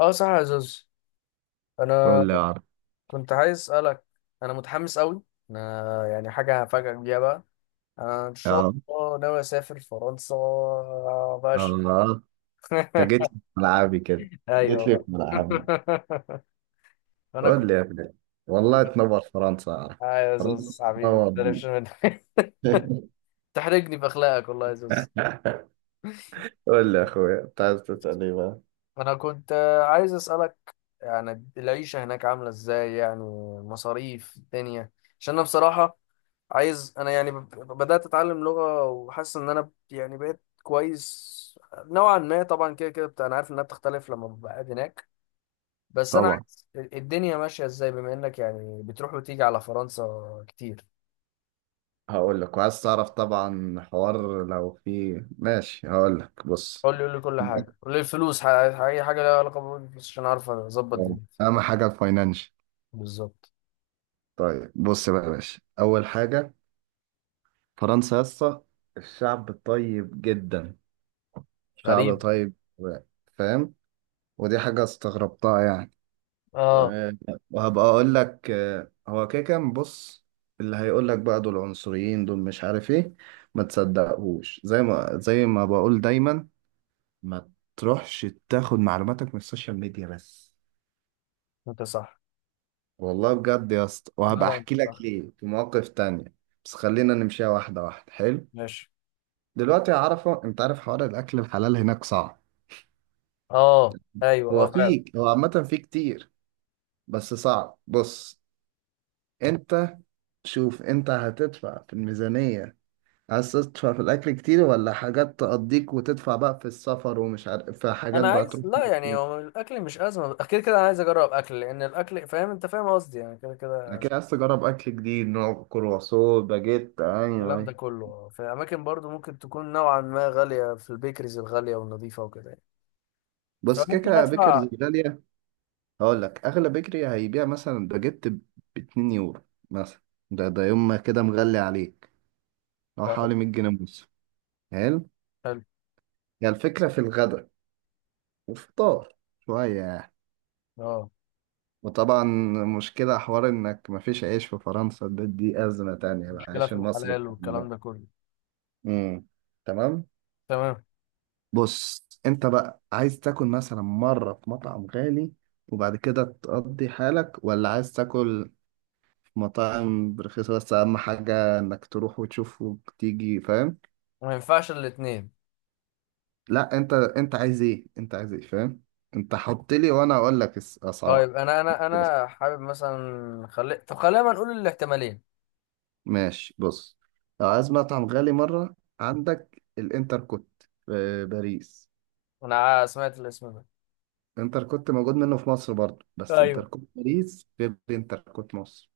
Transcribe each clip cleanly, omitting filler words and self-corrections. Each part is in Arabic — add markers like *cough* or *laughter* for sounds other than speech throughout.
اه، صح يا زوز. قول انا لي يا عرب. كنت عايز اسالك. انا متحمس قوي. انا يعني حاجه هفاجئك بيها بقى. انا ان يا شاء رب. الله ناوي اسافر فرنسا. باش. الله. *laughs* انت جيت لي في ملعبي كده. جيت ايوه لي في بقى. ملعبي. *laughs* انا قول كنت. لي يا ابني. والله تنور فرنسا يا عرب. اه يا فرنسا زوز حبيبي، ما تنور بي. تقلقش منك. *laughs* *laughs* تحرجني باخلاقك والله يا زوز. قول لي يا اخويا، انت عايز تسال ايه بقى؟ انا كنت عايز اسالك، يعني العيشه هناك عامله ازاي يعني، مصاريف الدنيا، عشان انا بصراحه عايز، انا يعني بدأت اتعلم لغة وحاسس ان انا يعني بقيت كويس نوعا ما طبعا. كده كده انا عارف انها بتختلف لما ببقى قاعد هناك، بس انا طبعا. عايز الدنيا ماشية ازاي، بما انك يعني بتروح وتيجي على فرنسا كتير. هقول لك، وعايز تعرف طبعا حوار لو في. ماشي، هقول لك، بص. قول لي كل حاجة، قول لي الفلوس، اي حاجة لها علاقة بالفلوس عشان اعرف اظبط دنيتي. اهم حاجه الفاينانشال. بالظبط. طيب بص بقى يا باشا، اول حاجه، فرنسا يا اسطى، الشعب طيب جدا. شعب غريب. طيب. فاهم. ودي حاجة استغربتها يعني. اه. آه، وهبقى أقول لك هو كده كان. بص. اللي هيقول لك بقى دول عنصريين، دول مش عارف إيه، ما تصدقهوش. زي ما بقول دايما، ما تروحش تاخد معلوماتك من السوشيال ميديا بس. انت صح. والله بجد يا اسطى، لا وهبقى لا، أحكي انت لك صح. ليه في مواقف تانية. بس خلينا نمشيها واحدة واحدة. حلو. ماشي. دلوقتي يا عرفة، أنت عارف حوار الأكل الحلال هناك صعب. اه، ايوه، اه فعلا. هو عامة فيه كتير، بس صعب. بص. أنت شوف انت هتدفع في الميزانية. عايز تدفع في الأكل كتير ولا حاجات تقضيك وتدفع بقى في السفر، ومش عارف في حاجات انا بقى عايز، تروح لا يعني كتير. هو الاكل مش ازمه اكيد، كده انا عايز اجرب اكل، لان الاكل، فاهم انت فاهم قصدي، يعني كده كده. أكيد عايز تجرب أكل جديد، نوع كرواسون، باجيت. أيوه الكلام ده أيوه. كله في اماكن برضو ممكن تكون نوعا ما غاليه، في البيكريز الغاليه والنظيفه وكده يعني، بس كده فممكن كده ادفع. بيكرز غالية. هقول لك، أغلى بيكري هيبيع مثلا باجيت ب 2 يورو مثلا. ده يوم ما كده مغلي عليك، هو اه. حوالي 100 جنيه ونص. حلو. حلو. هي الفكرة في الغدا والفطار شوية يعني. اه، وطبعا مشكلة حوار إنك مفيش عيش في فرنسا. دي أزمة تانية بقى، مشكله عيش في المصري الحلال بتاعنا والكلام ده. ده كله. امم. تمام. تمام. بص أنت بقى عايز تاكل مثلا مرة في مطعم غالي وبعد كده تقضي حالك، ولا عايز تاكل في مطاعم رخيصة، بس أهم حاجة إنك تروح وتشوف وتيجي. فاهم؟ ما ينفعش الاثنين. لا، أنت عايز إيه؟ أنت عايز إيه؟ فاهم؟ أنت حط لي وأنا أقول لك الأسعار. طيب انا، انا حابب مثلا، خلي، طب خلينا نقول الاحتمالين. ماشي، بص. لو عايز مطعم غالي مرة، عندك الانتر كوت في باريس. انا سمعت الاسم ده. انتر كوت موجود منه في مصر برضه، بس انتر ايوه، كوت باريس غير انتر كوت مصر.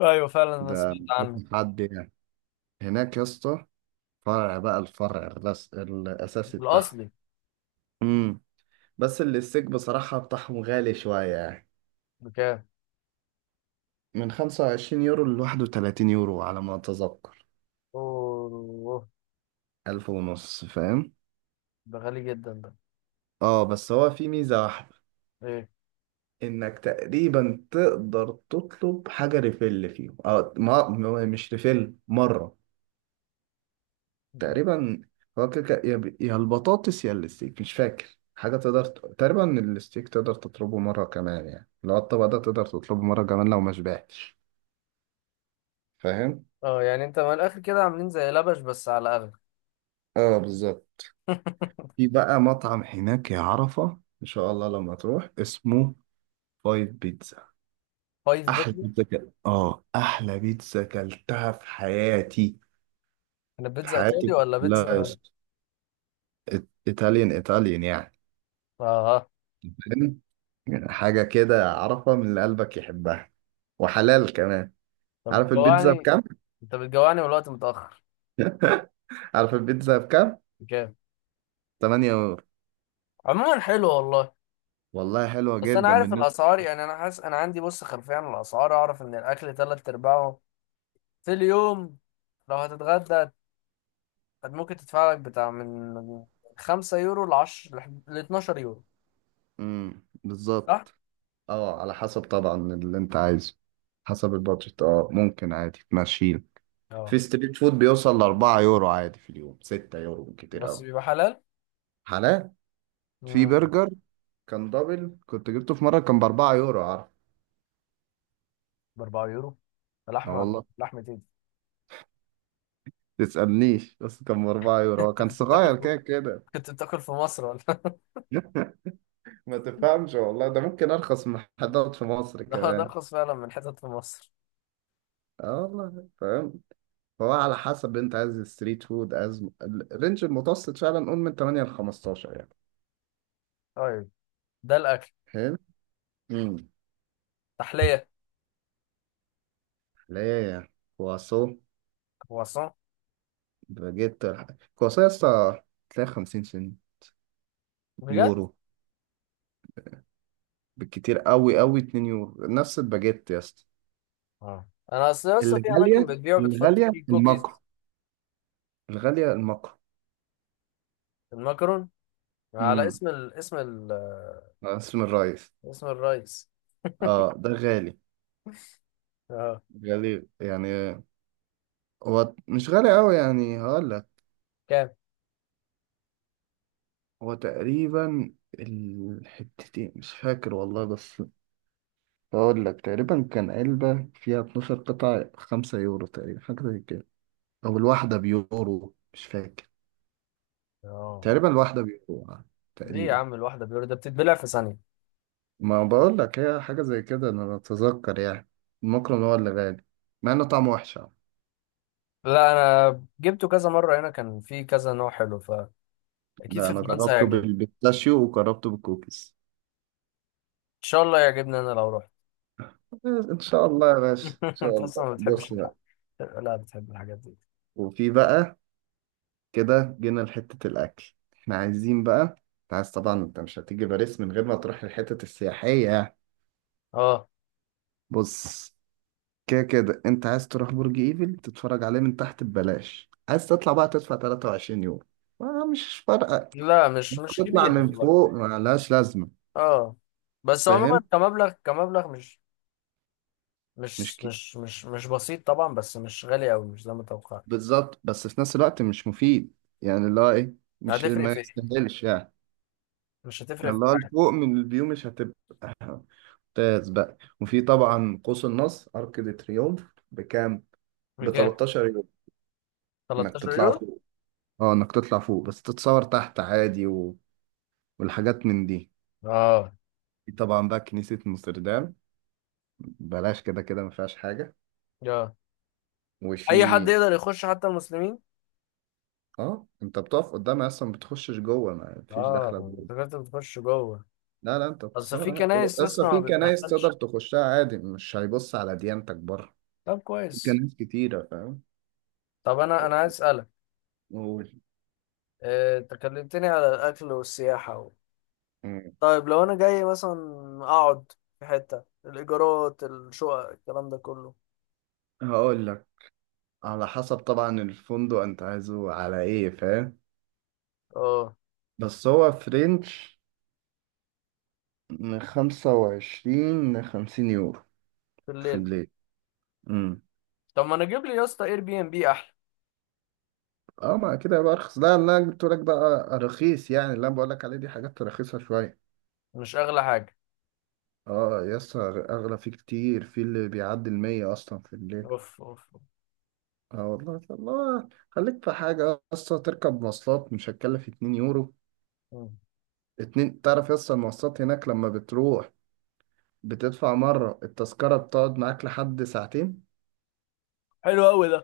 ايوه فعلا انا ده سمعت عنه. مش حد يعني هناك يا اسطى. فرع بقى، الفرع الأساسي بتاعهم. الاصلي. امم. بس اللي الستيك بصراحة بتاعهم غالي شوية يعني، بكام؟ من 25 يورو ل 31 يورو على ما أتذكر. اوه، ألف ونص فاهم. ده غالي جدا ده. اه. بس هو في ميزة واحدة، ايه؟ انك تقريبا تقدر تطلب حاجه ريفيل فيهم. اه، مش ريفيل مره. مم. تقريبا. هو كده كده، يا يا البطاطس يا الستيك مش فاكر حاجه، تقدر تقريبا الستيك تقدر تطلبه مره كمان، يعني لو الطبق ده تقدر تطلبه مره كمان لو ما شبعتش. فاهم. اه، يعني انت من الاخر كده عاملين زي لبش بس على اغلى. اه بالظبط. في بقى مطعم هناك يا عرفه ان شاء الله لما تروح، اسمه فايف بيتزا. فايف احلى بيتزا. بيتزا كده، اه، احلى بيتزا كلتها في حياتي. انا في بيتزا ايطالي حياتي ولا بيتزا؟ كلها يا اه. اسطى. ايطاليان ايطاليان يعني. اه. فاهم؟ حاجة كده عارفة من اللي قلبك يحبها، وحلال كمان. طب عارف البيتزا بتجوعني، بكام؟ انت بتجوعني والوقت متاخر. *laughs* عارف البيتزا بكام؟ بكام؟ 8 يورو. عموما حلو والله. والله حلوة بس انا جدا عارف بالنسبة. الاسعار يعني، انا حاسس انا عندي بص خلفيه عن الاسعار، اعرف ان الاكل تلات ارباعه في اليوم، لو هتتغدى ممكن تدفع لك بتاع من 5 يورو ل 10 ل 12 يورو، *laughs* امم. صح؟ بالظبط. اه على حسب طبعا اللي انت عايزه، حسب البادجت. اه ممكن عادي تمشيله. اه. في ستريت فود بيوصل ل 4 يورو عادي في اليوم، 6 يورو كتير بس قوي. بيبقى حلال؟ حلال. في مم. برجر كان دبل، كنت جبته في مرة، كان ب 4 يورو عارف. ب 4 يورو. اه لحمه والله. لحمه ايه دي؟ تسألنيش، بس كان بأربعة *laughs* يورو هو انت كان كنت بتاكل صغير في، كده كده. كنت بتاكل في مصر ولا؟ *laughs* *laughs* ما تفهمش والله، ده ممكن أرخص من محلات في مصر ده كمان. ارخص فعلا من حتت في مصر. اه والله فاهم. فهو على حسب، أنت عايز ستريت فود، عايز الرينج المتوسط فعلا، قول من 8 ل 15 يعني. طيب، ده الاكل. حلو. امم. تحليه. ليه كواسو كرواسون. باجيت، كواسو يا اسطى تلاقي 50 سنت، بجد؟ يورو بالكتير قوي قوي 2 يورو نفس الباجيت يا اسطى. اه انا اصل لسه في اماكن الغالية بتبيع بتحط الغالية فيه الماكرو كوكيز. الغالية الماكرو المكرون، على امم. اسم ال... اسم ال... اسم الرئيس. اسم الرئيس. اه ده غالي، اه. غالي يعني. هو مش غالي قوي يعني، هقول لك. كام؟ هو تقريبا، الحتتين مش فاكر والله، بس هقول لك تقريبا كان علبة فيها 12 قطعة 5 يورو تقريبا، حاجة زي كده. او الواحدة بيورو مش فاكر، اه. تقريبا الواحدة بيورو ليه يا تقريبا. عم؟ الواحده بيور ده بتتبلع في ثانيه. ما بقول لك هي حاجة زي كده، انا اتذكر يعني. المكرم هو اللي غالي، مع انه طعمه وحش آه. لا انا جبته كذا مره هنا، كان في كذا نوع حلو، فاكيد لا في انا فرنسا جربته هيعجبني. بالبيستاشيو وجربته بالكوكيز. ان شاء الله يعجبني انا لو رحت. ان شاء الله يا باشا، ان *laughs* شاء انت اصلا الله. ما بتحبش بص بقى. الحق، لا بتحب الحاجات دي. وفي بقى، كده جينا لحتة الاكل احنا عايزين بقى، انت عايز طبعا، انت مش هتيجي باريس من غير ما تروح الحتت السياحية. اه. بص، كده كده انت عايز تروح برج ايفل تتفرج عليه من تحت ببلاش، عايز تطلع بقى تدفع 23 يورو، ما مش فارقة. لا، مش مش تطلع كبيرة من والله. فوق ما لهاش لازمة. اه. بس عموما فاهم. كمبلغ، كمبلغ، مش مش مش كي... مش مش مش بسيط طبعا، بس مش غالي قوي، مش زي ما توقعت. بالظبط، بس في نفس الوقت مش مفيد. يعني اللي هو ايه، مش هتفرق ما في ايه؟ يستاهلش يعني، مش هتفرق في اللي هو حاجة. الفوق من الفيو مش هتبقى ممتاز بقى. وفي طبعا قوس النصر، ارك دي تريومف بكام؟ ب بكام؟ 13 يوم، انك 13 تطلع يورو. فوق. اه انك تطلع فوق، بس تتصور تحت عادي، والحاجات من دي. اه. في طبعا بقى كنيسة نوستردام، بلاش كده كده ما فيهاش حاجة. اه، اي حد وفي يقدر يخش، حتى المسلمين. اه انت بتقف قدامها اصلا، ما بتخشش جوه، ما فيش اه، داخله جوه. انت كنت بتخش جوه؟ لا لا انت بس بتتصور في عادي. كنايس اصلا اصلا في ما كنايس تقدر بتدخلش. تخشها عادي، مش هيبص على ديانتك بره. طب في كويس. كنايس كتيرة فاهم. طب انا عايز اسالك، قول. انت كلمتني على الاكل والسياحة. مم. طيب لو انا جاي مثلا، اقعد، في حتة الايجارات، الشقق، الكلام ده كله. هقول لك، على حسب طبعا الفندق انت عايزه على ايه فاهم. اه. بس هو فرنش من 25 ل 50 يورو في في الليل. الليل. امم. طب ما انا اجيب لي يا اسطى اير بي ام بي احلى. اه. ما كده يبقى ارخص. لا، اللي انا جبت لك بقى رخيص يعني، اللي انا بقول لك عليه دي حاجات رخيصة شوية. مش اغلى حاجه. اه يس، اغلى فيه كتير، في اللي بيعدي المية اصلا في الليل. اوف اوف. اه والله. الله. خليك في حاجة اصلا، تركب مواصلات مش هتكلف 2 يورو. مم. 2، تعرف يس، المواصلات هناك لما بتروح بتدفع مرة التذكرة بتقعد معاك لحد ساعتين. حلو قوي ده.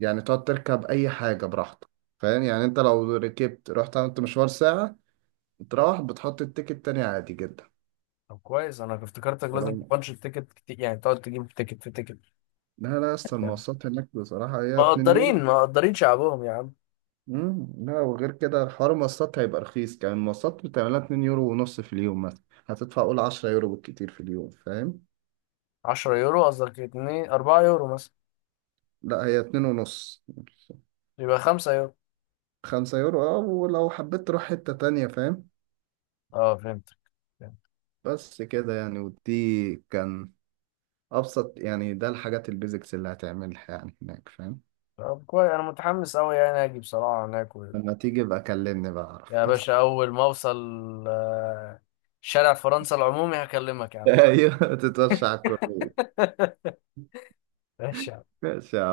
يعني تقعد تركب أي حاجة براحتك. فاهم يعني، أنت لو ركبت رحت عملت مشوار ساعة، تروح بتحط التيكت تاني عادي جدا. طب كويس، انا افتكرتك لازم لو تبانش التيكت كتير، يعني تقعد تجيب تيكت في تيكت. لا لا يا اسطى، يعني، المواصلات هناك بصراحة هي 2 يورو. مقدرين مقدرين شعبهم يا عم. مم. لا، وغير كده حوار المواصلات هيبقى رخيص كمان. المواصلات بتعملها 2 يورو ونص في اليوم، مثلا هتدفع قول 10 يورو بالكتير في اليوم فاهم. 10 يورو؟ قصدك 2، 4 يورو مثلا؟ لا هي 2 ونص، يبقى خمسة يورو. 5 يورو، اه، ولو حبيت تروح حتة تانية فاهم. اه فهمتك، فهمت. بس كده يعني، ودي كان ابسط يعني، ده الحاجات البيزكس اللي هتعملها يعني هناك فاهم. طب كويس، انا متحمس قوي يعني اجي بصراحه هناك. لما تيجي بقى كلمني بقى اعرف. يا باشا، *laughs* أول ما أوصل آه، شارع فرنسا العمومي هكلمك يا عم. ايوه تتوشع على الكورنيش. *laughs* ماشي. ماشي يا